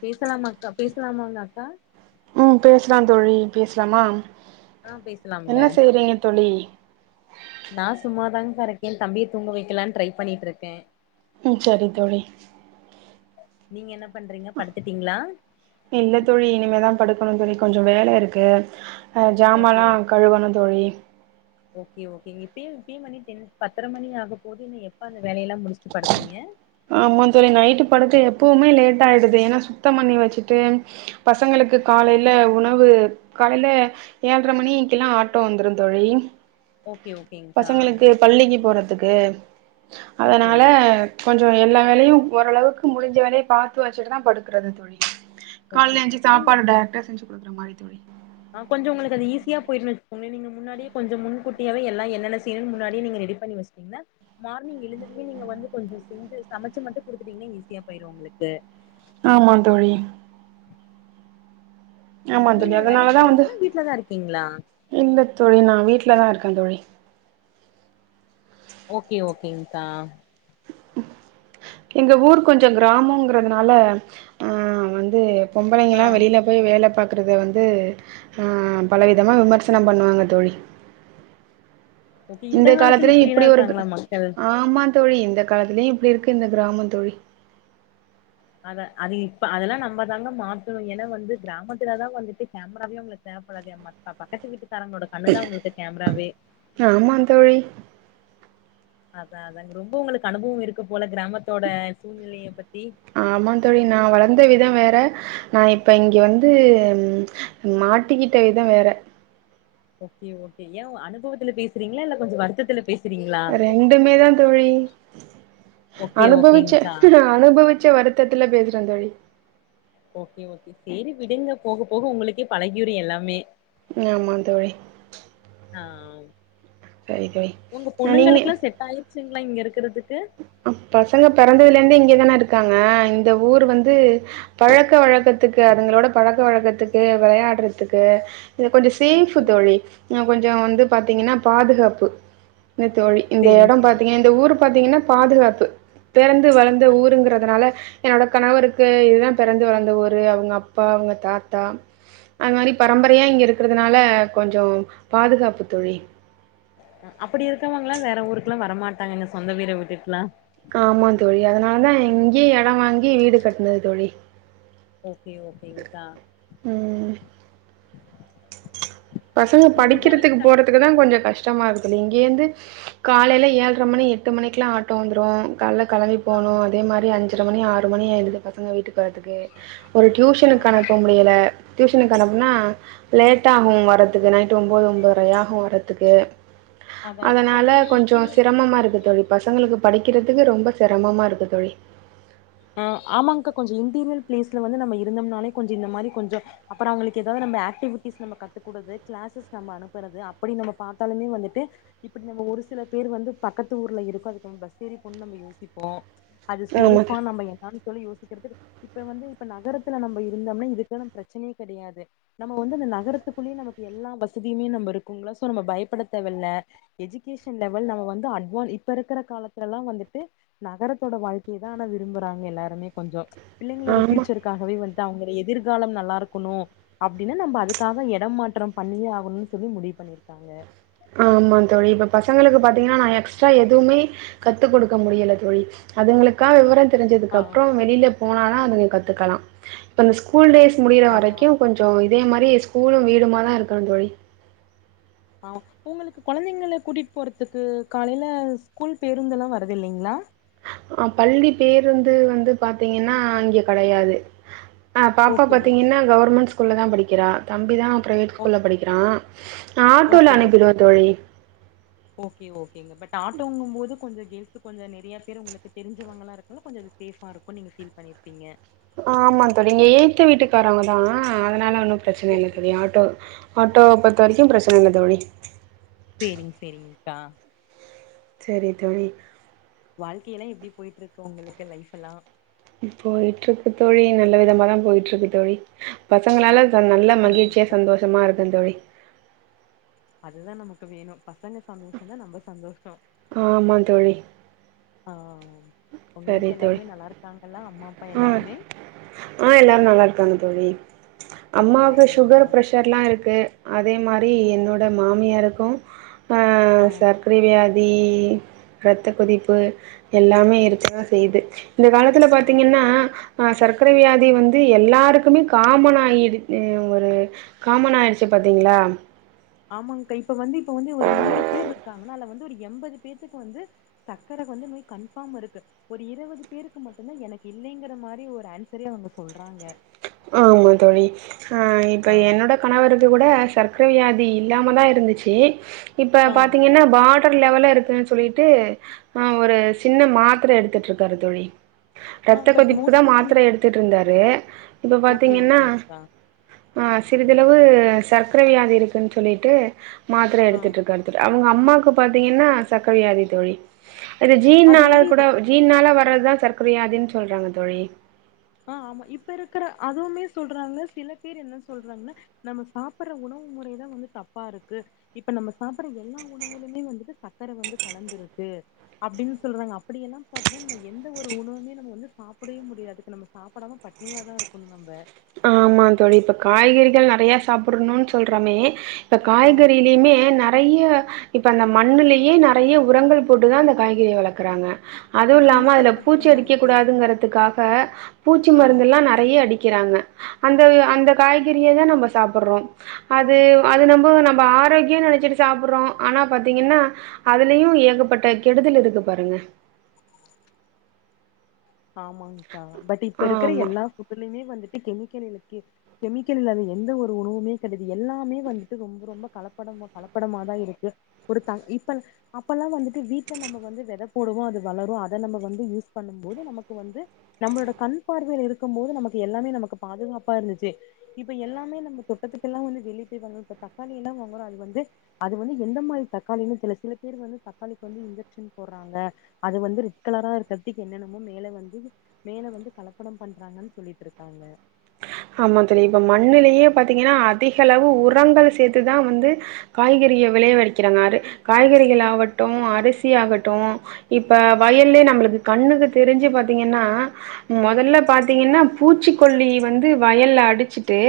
பேசலாமா அக்கா பேசலாமாங்க அக்கா ம் பேசலா தோழி பேசலாமா ஆ பேசலாம்ங்க என்ன செய்றீங்க தோழி நா சும்மாதாங்க்கா இருக்கே தம்பிய தூங்க வக்கலான் ட்ரை பண்ணிட்ருக்கே ம் சரி தோழி நீங்க என்ன பண்றீங்க படுத்துட்டீங்ளா இல்ல தோழி இனிமேதா படுக்கணு தோழி கொஞ்சோ வேல இருக்கு ஆ ஓகே ஜாமலா ஓ கழுவனு தோழி ஓகே ஓகேங்க இப்ப இப்பயே மணி டென் பத்திர மணி ஆக போகுது இனி எப்ப அந்த வேலயெல்லா முடிச்சிட்டு படுப்பீங்க ஆமா தோழி நைட்டு படுக்க எப்பவுமே லேட் ஆயிடுது ஏன்னா சுத்த பண்ணி வச்சிட்டு பசங்களுக்கு காலைல உணவு காலைல ஏழரை மணிக்கெல்லா ஆட்டோ வந்துரு தோழி ஓகே ஓகே பசங்களுக்கு பள்ளிக்கு போறதுக்கு ஓகே அதனால கொஞ்சோ எல்லா வேலயு ஓரளவுக்கு முடிஞ்ச வரையு பாத்து வச்சிட்டு தா படுக்குறது தோழி ஓகே கால்ல எந்திச்சி நீங்க சாப்பாடு டைரக்டா செஞ்சு குடுக்குற மாரி தோழி ஆ கொஞ்சோ உங்களுக்கு அது ஈஸியா போயிரு வச்சுக்கோங்கலே நீங்க முன்னாடியே கொஞ்சோ முன்கூட்டியாவே எல்லா என்னன்ன செய்யணு முன்னாடியே நீங்க ரெடி பண்ணி வச் பின்ன மார்னிங் எழுந்ததுமே நீங்க வந்து கொஞ்சோ செஞ்சு சமைச்சு மட்டு குடுத்துட்டீங்கனா ஈஸியா போயிரு உங்களுக்கு ஆமா தோழி ஆமா தோழி நீங்க வேலைக்கு அதனாலதா வந்து போறீங்ளா வீட்லதா இருக்கீங்ளா இல்ல தோழி நா வீட்லதா இருக்க தோழி ஓகே ஓகேங்க்கா எங்க ஊர் கொஞ்சோ கிராமங்கிறதுனால ஆ வந்து ஆ பொம்பளைங்களா வெளில போய் வேல பாக்குறது வந்து ஆ பலவிதமாக விமர்சன பண்ணுவாங்க தோழி ஓகே இந்த காலத்துல காலத்திலயு இப்டியெல்லா இப்டி ஒரு இருக்காங்களா மக்கள் ஆமா தோழி இந்த காலத்திலயு இப்டி இருக்கு இந்த கிராம தோழி அத அது இப்ப அதெல்லா நம்ம தாங்க மாத்தணு ஏன்னா வந்து கிராமத்துலதா வந்துட்டு கேமராவே உங்களுக்கு தேவைப்படாதே ஆமா பக்கத்து வீட்டுக்காரங்களோட கண்ணு தா உங்களுக்கு கேமராவே ஆமா தோழி அதா அதாங்க ரொம்ப உங்களுக்கு அனுபவ இருக்கு போல கிராமத்தோட சூழ்நிலைய பத்தி ஆமா தோழி நா வளர்ந்த வித வேற நா இப்ப இங்க வந்து மாட்டிக்கிட்ட வித வேற ஓகே ஓகே ஏ அனுபவத்துல பேசுறீங்களா இல்ல கொஞ்சோ வருத்தத்துல பேசுறீ ரெண்டுமே தா தோழி ஓகே அனுபவிச்ச ஓகேங்க்கா அனுபவிச்ச வருத்தத்துல பேசுற தோழி ஓகே ஓகே சேரி விடுங்க போக போக உங்களுக்கே பழகியிரு எல்லாமே ஆமா தோழி ஆ சரி தோழி. உங்க அஹ் நீங்க பொண்ணுங்களுக்லா செட் ஆயிர்ச்சிங்களா இங்க இருக்குறதுக்கு அ பசங்க பெறந்ததுல இருந்தே இங்கதான இருக்காங்க இந்த ஊர் வந்து பழக்க வழக்கத்துக்கு அதுங்களோட பழக்க வழக்கத்துக்கு விளையாடுறதுக்கு இது கொஞ்சோ சேஃப் ஓகே ஓகே தோழி கொஞ்சோ வந்து பாத்தீங்கனா பாதுகாப்பு இந்த தோழி இந்த சேரிங் இடம் சேரிங் பாத்தீங்க இந்த ஊரு பாத்தீங்கனா பாதுகாப்பு பெறந்து வளர்ந்த ஊருங்கிறதுனால என்னோட கணவருக்கு இதுதா பெறந்து வளர்ந்த ஊரு அவுங்க அப்பா அவுங்க தாத்தா அந்த மாரி பரம்பரையா இங்க இருக்கறதுனால கொஞ்சோ பாதுகாப்பு தோழி அ அப்படி இருக்கவங்களா வேற ஊருக்குலா வர மாட்டாங்க இந்த சொந்த வீட விட்டுட்டுலா ஆமா தோழி அதனாலதா இங்கயே எடோ வாங்கி வீடு கட்னது தோழி ஓகே ஓகேங்க்கா ம். பசங்க நீங்க ஜாயின் படிக்கிறதுக்கு ஃபேமிலி போறதுக்கு அதுதா கொஞ்சோ கஷ்டமா இருக்கு இங்கேருந்து காலையில ஏழ்ர மணி எட்டு மணிக்குலா ஆட்டோ வந்துரு கால்ல கெளம்பி ஆ போணு அதே மாறி அஞ்சர மணி ஆறு மணி ஆயிடுது பசங்க வீட்டுக்கு வரத்துக்கு ஒரு ஆ டியூஷனுக்கு அனுப்ப முடியல டியூசனுக்கு அனுப்புனா லேட் ஆகு உங்க பத்துக்கு நைட்டு ஒம்போது ஒம்பதரை ஆகு வரதுக்கு அதா அதா அதனால வந்து கொஞ்சோ இன்டீரியர் சிரமமா இருக்கு தோழி பசங்களுக்கு படிக்கிறதுக்கு ரொம்ப செரமமா இருக்கு தோழி அ ஆமாங்கா கொஞ்சோ இன்டீரியர் பிளேஸ்ல வந்து நம்ம இருந்தம்னாலே கொஞ்சோ இந்த மாறி கொஞ்சோ அப்பறோ அவங்களுக்கு எதாவது நம்ப ஆக்டிவிட்டிஸ் நம்ப கத்துக்கூடுது கிளாஸஸ் நம்ப அனுப்புறது அப்படி நம்ப பாத்தாலுமே வந்துட்டு இப்படி நம்ம ஒரு சில பேர் வந்து பக்கத்து ஊர்ல இருக்கோ அதுக்கு நம்ம பஸ் ஏறி போணும்னு நம்ப யோசிப்போ அது ஆமா. சேஃப் தோழி. நம்ப என்னனானு சொல்லி யோசிக்கறதுக்கு இப்ப வந்து இப்ப நகரத்துல நம்ப இருந்தம்னா இதுக்கான பிரச்சனையே கிடையாது நம்ம வந்து அந்த நகரத்துக்குள்ளயே நமக்கு எல்லா வசதியுமே நம்ப இருக்குங்களா சோ நம்ம பயப்படத் தேவல்ல எஜுகேஷன் லெவல் நம்ம வந்து அட்வான் இப்ப இருக்கற காலத்துலலா வந்துட்டு நகரத்தோட வாழ்க்கைய தா அனா விரும்பறாங்க எல்லாருமே கொஞ்சோ பிள்ளைங்களோட ஆமா. பியூச்சரு க்காகவே வந்து அவங்களோட எதிர்காலம் நல்லா இருக்கணு அப்டின்னா நம்ம அதுக்காக எடம்மாற்றம் பண்ணியே ஆகணும்னு சொல்லி முடிவு பண்ணியிருக்காங்க ஆமா தோழி இப்ப பசங்களுக்கு பாத்திங்கன்னா நா எக்ஸ்ட்ரா எதுவுமே கத்து குடுக்க முடியல தோழி அதுங்களுக்கா விவரோ ஆ தெரிஞ்சதுக்கு அப்பறோ வெளில போனாதா அதுங்க கத்துக்கலா இப்ப அந்த ஸ்கூல் டேஸ் முடியற அதா வரைக்கு கொஞ்சோ இதே மாறியே ஸ்கூலு வீடுமாதா இருக்கணு தோழி அ உங்களுக்கு குழந்தைங்கள கூட்டிட்டு போறதுக்கு காலைல ஸ்கூல் பேருந்துலா வர்ரது இல்லிங்களா அ பள்ளி பேருந்து வந்து பாத்தீங்கன்னா இங்க கெடையாது அ பாப்பா ஓகே ஓகேங்க பாத்திங்கன்னா கவர்மெண்ட் ஸ்கூல்ல தா படிக்கிறா தம்பி தா பிரைவேட் ஓ ஸ்கூல்ல படிக்கறா ஓகே ஓகேங்க ஓகே ஓகேங்க பட் ஆட்டோங்கும் போது கொஞ்சோ கேள்ஸ் கொஞ்சோ நெறையா பேரு உங்களுக்கு தெரிஞ்சவங்களா இருக்குல்ல கொஞ்சோ சேஃபா இருக்கு நீங்க ஃபீல் பண்ணிருப்பீங்க ஆமா தோழி இங்க எதுத்த வீட்டுக்காரவங்க தா அதனால ஒன்னு பிரச்சன இல்ல ஓகே தோழி ஆட்டோ ஆட்டோவ பொறுத்த வரைக்கு பிரச்சன இல்ல தோழி சேரிங் சேரிங்கக்கா சேரி தோழி வாழ்க்கைலா எப்டி போயிட்ருக்கு உங்களுக்கு லைஃப் எல்லா போயிட்ருக்கு தோழி நல்ல விதமாதா போயிட்ருக்கு தோழி ஓ பசங்களால நல்ல மகிழ்ச்சியா சேரிங்க்கா சந்தோஷமா இருக்க தோழி அதுதா நமக்கு வேணு பசங்க சந்தோஷோ தா நம்ப சந்தோஷோ ஆமா தோழி அ உங்க சரி வீட்ல தோழி எல்லாருமே நல்லா இருக்காங்களா அம்மா அப்பா எல்லாருமே அ எல்லாரு நல்லா இருக்காங்க தோழி ஓகே அம்மாவுக்கு ஓகேங்க்கா சுகர் பிரஷ் ஷர்லா இருக்கு அதே மாரி என்னோட மாமியாருக்கு அ ஆ சர்க் கர வியாதி இரத்த கொதிப்பு எல்லாமே இருக்கதா செய்து இந்த காலத்துல ஆ பாத்திங்கன்னா அ சர்க்கரை வியாதி வந்து எல்லாருக்குமே காமனாயிடுது ஒரு காமனாயிடுச்சு பாத்தீங்களா ஆமாங்கா இப்ப வந்து இப்ப வந்து ஒரு நூறு பேர் இருக்காங்கன்னா அதுல வந்து ஒரு எம்பது பேத்துக்கு வந்து சக்கரைக்கு வந்து நோய் கன்ஃபார்ம் இருக்கு ஒரு இரவது பேருக்கு மட்டு்ம்தா எனக்கு இல்லைங்கிற மாறி ஒரு ஆன்சரே அவுங்க சொல்றாங்க ஆமா தோழி அ இப்ப ஆ என்னோட கணவருக்கு கூட சர்க்கரைவியாதி இல்லாம தா இருந்துச்சு இப்ப ஆ பாத்தீங்கன்னா பார் டர் லெவல்ல இருக்குன்னு சொல்லிட்டு அ ஒரு சின்ன மாத்ரை எடுத்துட்டுருக்காரு தோழி ஆ ரத்த பட் கொதிப்புக்குதா மோஸ்ட்லி மாத்ரை வந்து எடுத்துட்டருந்தாரு இப்ப ஓகே பாத்தீங்கன்னா ஓகேங்க்கா அ சிறிதளவு சர்க்கரை வியாதி இருக்குன்னு சொல்லிட்டு மாத்ர ஆ எடுத்துட்டுருக்காரு துட்டு அவங்க அம்மாக்கு பாத்தீங்கன்னா சக்கர வியாதி தோழி அது ஜீன்னால கூட ஜீன்னால வர்றதுதா சர்க்கரை வியாதுன் சொல்றாங்க தோழி ஆ ஆமா இப்பருக்கற அதுவுமே சொல்றாங்க சில பேர் என்ன சொல்றாங்கன்னா நம்ம சாப்புட்ற உணவு முறைதா வந்து தப்பாருக்கு இப்ப நம்ம சாப்பட்ற எல்லா உணவுகளுமே வந்துட்டு சக்கர வந்து கலந்துருக்கு அப்படின்னு சொல்றாங்க அப்படியெல்லா பாத்தா நம்ம எந்த ஒரு உணவுமே நம்ம வந்து சாப்புடவே முடியாது நம்ம சாப்டாம பட்டனியாதா இருக்கணு நம்ப ஆமா தோழி இப்ப காய்கறிகள் நறைய சாப்புடணுன்னு சொல்றாமே இப்ப ஆ காய்கறிலியுமே நறைய இப்ப அந்த மண்ணுலேயே நறைய உரங்கள் போட்டுதா அந்த காய்கறியை வளக்குறாங்க அதுவுயில்லாம அதல கெமிக்கல்ஸ் பூச்சி அதிகமா அடிக்க இருக்கு கூடாதுங்கறதுக்காக பூச்சி ஆ மருந்தெல்லா நறைய அடிக்கிறாங்க அந்த அந்த காய்கறியேதா நம்ப சாப்புட்றோ அது அது நம்ப நம்ம ஆரோக்கியோ நெனைச்சிட்டு சாப்புட்றோ ஆனா பாத்தீங்கன்னா அதுலயு ஏகப்பட்ட கெடுதல் இருக்கு பாருங்க ஆமாங்கா பட் இப்ப இருக்குற ஆமா எல்லா புட்டுலயுமே வந்துட்டு கெமிக்கல் இருக்கே கெமிக்கல் இல்லது எந்த ஒரு உணவுமே கெடையாது எல்லாமே வந்துட்டு ரொம்ப ரொம்ப கலப்பட கலப்படமாதா இருக்கு [unintelligible] அப்பெல்லா வந்துட்டு வீட்ல நம்ம வந்து வெத போடுவோ அது வளரு அத நம்ம வந்து யூஸ் பண்ணும் போது நமக் கு வந்து நம்பளோட கண் பார்வையில இருக்கும் போது நமக்கு எல்லாமே நமக்கு பாதுகாப்பா இருந்துச்சு இப்ப எல்லாமே நம்ம தொட்டத்துக்கெல்லா வந்து வெளிய போய் வாங்றோ இப்ப தக்காளியெல்லா வாங்குறோ அது வந்து அது வந்து எந்த மாரி தக்காளின்னு சில சில பேர் வந்து தக்காளிக்கு வந்து இன்ஜெக்சன் போடுறாங்க அது வந்து ரெட்கலரா இருக்கறதுக்கு என்னென்னமோ மேல வந்து [unintelligible] மேல வந்து கலப்படம் பண்றாங்கன்னு சொல்லிட்டுருக்காங்க ஆமா தோழி இப்போ மண்ணுலேமே பாத்தீங்கன்னா அதிகளவு உரங்கள் சேத்துதா வந்து காய்கறியை விளைய வைக்கிறாங்காரு காய்கறிகலாட்டு அரிசி ஆகட்டு இப்ப வயல்லயே நம்மளுக்கு கண்ணுக்கு தெரிஞ்சு பாத்தீங்கன்னா மொதல்ல பாத்தீங்கன்னா பூச்சிக்கொல்லி வந்து வயல்ல அடிச்சுட்டு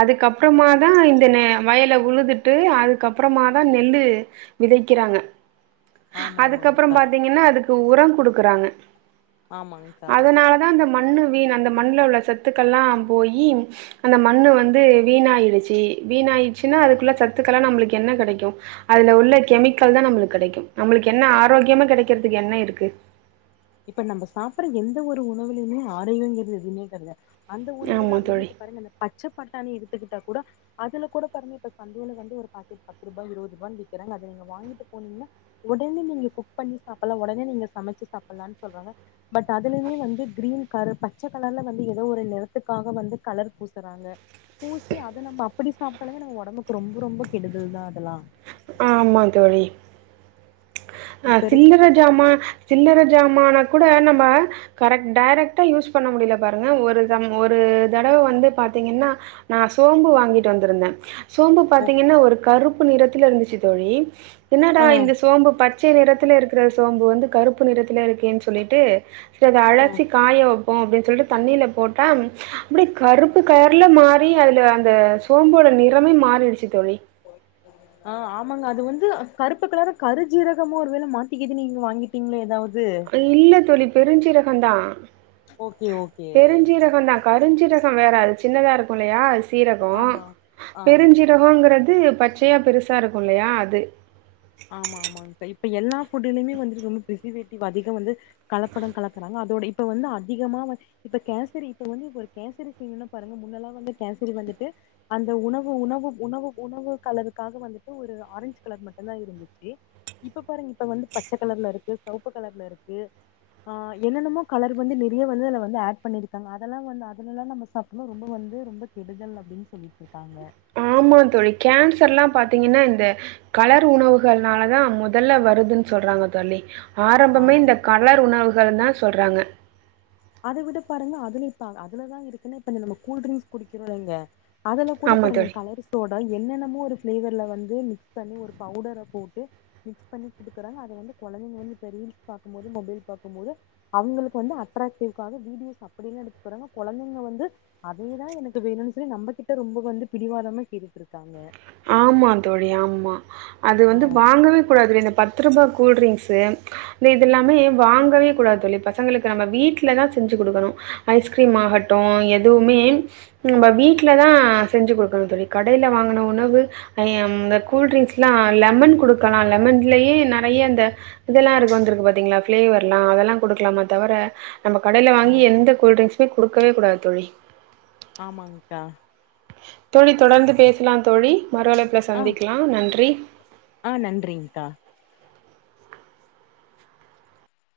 அதுக்கப்பறமா தா இந்தன வயல உழுதுட்டு அதுக்கப்பறமா தா நெல்லு விதைக்கிறாங்க ஆமா அதுக்கப்புறோ ஆமாங்க்கா பாத்தீங்கன்னா அதுக் கு உரம் குடுக்குறாங்க ஆமாங்க்கா அதனால தா அந்த மண்ணு வீண் அந்த மண்ணுல உள்ள சத்துக்கள்லா போயி அந்த மண்ணு வந்து வீணாயிடுச்சு வீணாயிடுச்சின்னா அதுக்குள்ள சத்துக்கலா நம்மளுக்கு என்ன கடைக்கு அதுல உள்ள கெமிக்கல் தா நம்மளுக்கு கடைக்கு நம்மளுக்கு என்ன ஆரோக்கியமா கெடைக்கிறதுக்கு என்ன இருக்கு இப்ப நம்ம சாப்பட்ற எந்த ஒரு உணவுலியுமே ஆரோக்கியங்கறது எதுவுமே கடையாத் அந்த உணவு தா ஆமா அப்டின்னு தோழி இப்ப பாருங்க அந்த பச்ச பட்டாணி எடுத்துக்கிட்டா கூட அதுல கூட பாருங்க இப்ப சந்தையில வந்து ஒரு பாக்கெட் பத்து ரூபாய் இருபது ரூபாயனு விறக்கிறாங்க அதை நீங்க வாங்கிட்டு போனீங்கின்னா உடனே நீங்க குக் பண்ணி சாப்பிடலாம் உடனே நீங்க சமைச்சு சாப்பிடலாம்னு சொல்றாங்க பட் அதுலயுமே வந்து கிரீன் கர் பச்சை கலர்ல வந்து ஏதோ ஒரு நிறத்துக்காக வந்து கலர் பூசுறாங்க பூசி அதை நம்ம அப்டி சாப்பிட்டாலமே நம்ம உடம்புக்கு ரொம்ப ரொம்ப கெடுதல் தான் அதெல்லாம் ஆ ஆமா தோழி அ இப்ப இருக்கு திங்கிறது ந்தோமா சில்லற ஜாமான கூட நம்ம கரெக்ட் டைரக்ட்டா யூஸ் பண்ண முடியல பாருங்க ஒரு ஒரு தடவை வந்து பாத்தீங்கன்னா நான் சோம்பு வாங்கிட்டு வந்திருந்தே சோம்பு ஓ பாார்த்தீங்கன்னா ஒரு கருப்பு நிறத்துல இருந்துச்சு தோழி என்னடா ஆ இந்த சோம்பு பச் பச்சை நிறத்துல இருக்கிற சோம்பு வந்து கருப்பு நிறத்துல இருக்கேன்னு சொல்லிட்டு சேரி ஆ அதையாச்சி காய ப்போம் அப்டின்னு சொல்ட்டு தண்ணியில் போட்டா அப்டியே கருப்பு கலர்ல மாறி அதுல அந்த சோம்போட நிறமே மாறிடுச்சு தோழி போய்ட்டான் ஆ ஆமாங்க அது வந்து கருப்பு கலர் கருஜீரகமா ஒரு வேளை மாத்திக்கிட்டு நீங்க வாங்கிட்டீங்களோ ஏதாவது இல்ல தோழி பெருஞ்சீரகம் தான் ஓகே ஓகே பெருஞ்சீரகம் தான் கருஞ்சீரகம் வேற அது சின்னதா இருக்கும் இல்லையா அது சீரகம் ஆமா ஆ பெருஞ்சீ ரகங்கிறது பச்சையா பெருசா இருக்கும் இல்லையா அது ஆமா ஆமாங்க தோழி இப்ப எல்லா ஃபுட்லயுமே வந்து ரொம்ப பிரிசர்வேட்டிவ் அதிகம் வந்து கலப்படம் கலக்குறாங்க அதோட இப்ப வந்து அதிகமா வ இப்ப கேசரி இப்ப வந்து ஒரு கேசரி செய்யணும்னா பாருங்க முன்னெல்லாம் வந்து கேசரி வந்துட்டு அந்த உணவு உணவு உணவு உணவு கலருக்காக வந்துட்டு ஒரு ஆரஞ்ச் கலர் மட் டும் தான் இருந்துச்சு இப்ப பாருங்க இப்ப வந்து பச்ச கலர்ல இருக்கு செவப்பு கலர்ல இருக்கு ஆ என்னென்னமோ கலர் வந்து நிறைய வந்து அதல வந்து ஆட் பண்ணிருக்காங்க அதெல்லாம் வந்து அதலல்லாம் நம்ம சா ஆனா ரொம்ப வந்து ரொம்ப கெடுதல் அப்டின்னு சொல்லிட்டு இருக்காங்க ஆமா தோழி கேன்சர்ல்லாம் பாத்தீங்கன்னா இந்த கலர் உணவுகள்னாலதான் முதல்ல வருதுன்னு சொல்றாங்க தோழி ஆரம்பமே ஆமாங் இந்த கலர் உணவுகள் தான் சொல்றாங்க அத விட பாருங்க அதுலே இப்பா அதுலதான் இருக்குன்னு இப்ப நம்ம கூல் ட்ரிங்க்ஸ் குடிக்கிறோலிங்க அதுல கூட ஆமா பாருங்க தோழி. கலர்ஸ் சோடா என்னென்னமோ ஒரு ஃப்ளேவர்ல வந்து மிக்ஸ் பண்ணி ஒரு பவுடர போட்டு மிக்ஸ் பண்ணி குடுக்குறங்க அதவந்து குழந்தைங்க வந்து இப்ப ரீல்ஸ் பாக்கும் போது மொபைல் பாக்கும் போது அவங்களுக்கு வந்து அட்ராக்டிவ்காக வீடியோஸ் அப்டின்னு எடுத்து போறாங்க கொழந்தைங்க வந்து அதேதான் எனக்கு வேணும்னு சொல்லி நம்மகிட்ட ரொம்ப வந்து பிடிவாதமா கேட்டுட்டு இருக்காங்க ஆமா தோழி ஆமா அது ஆ வந்து வாங்கவே கூடாது இந்த பத்து ரூபா கூல்ட்ரிங்க்ஸ்சு இந்த இதல்லாமே வாங்கவே கூடாது தோழி பசங்களுக்கு நம்ம வீட்ல தான் செஞ்சு குடுக்கணும் ஐஸ்கிரீம் ஆகட்டும் எதுவுமே நம்ம வீட்ல தான் செஞ்சு குடுக்கணும் தோழி கடைல வாங்கணும் உணவு ஆ ம் இந்த கூல்ட்ரிங்க்ஸ் எல்லாம் லெமன் குடுக்கலாம் லெமன்லயே நிறைய அந்த இதெல்லாம் இருக்கு வந்திருக்கு பாத்தீங்களா பிளேவர்ல்லாம் அதெல்லாம் குடுக்கலாமா தவிர நம்ம கடைல ஆ வாங்கி எந்த கூல்ட்ரிங்க்ஸுமே குடுக்கவே கூடாது தோழி ஆமாங்க்கா தோழி தொடர்ந்து பேசலாம் தோழி மறு அழைப்புல ஆ சந்திக்கலாம் நன்றி. ஆ நன்றி்ங்க்கா.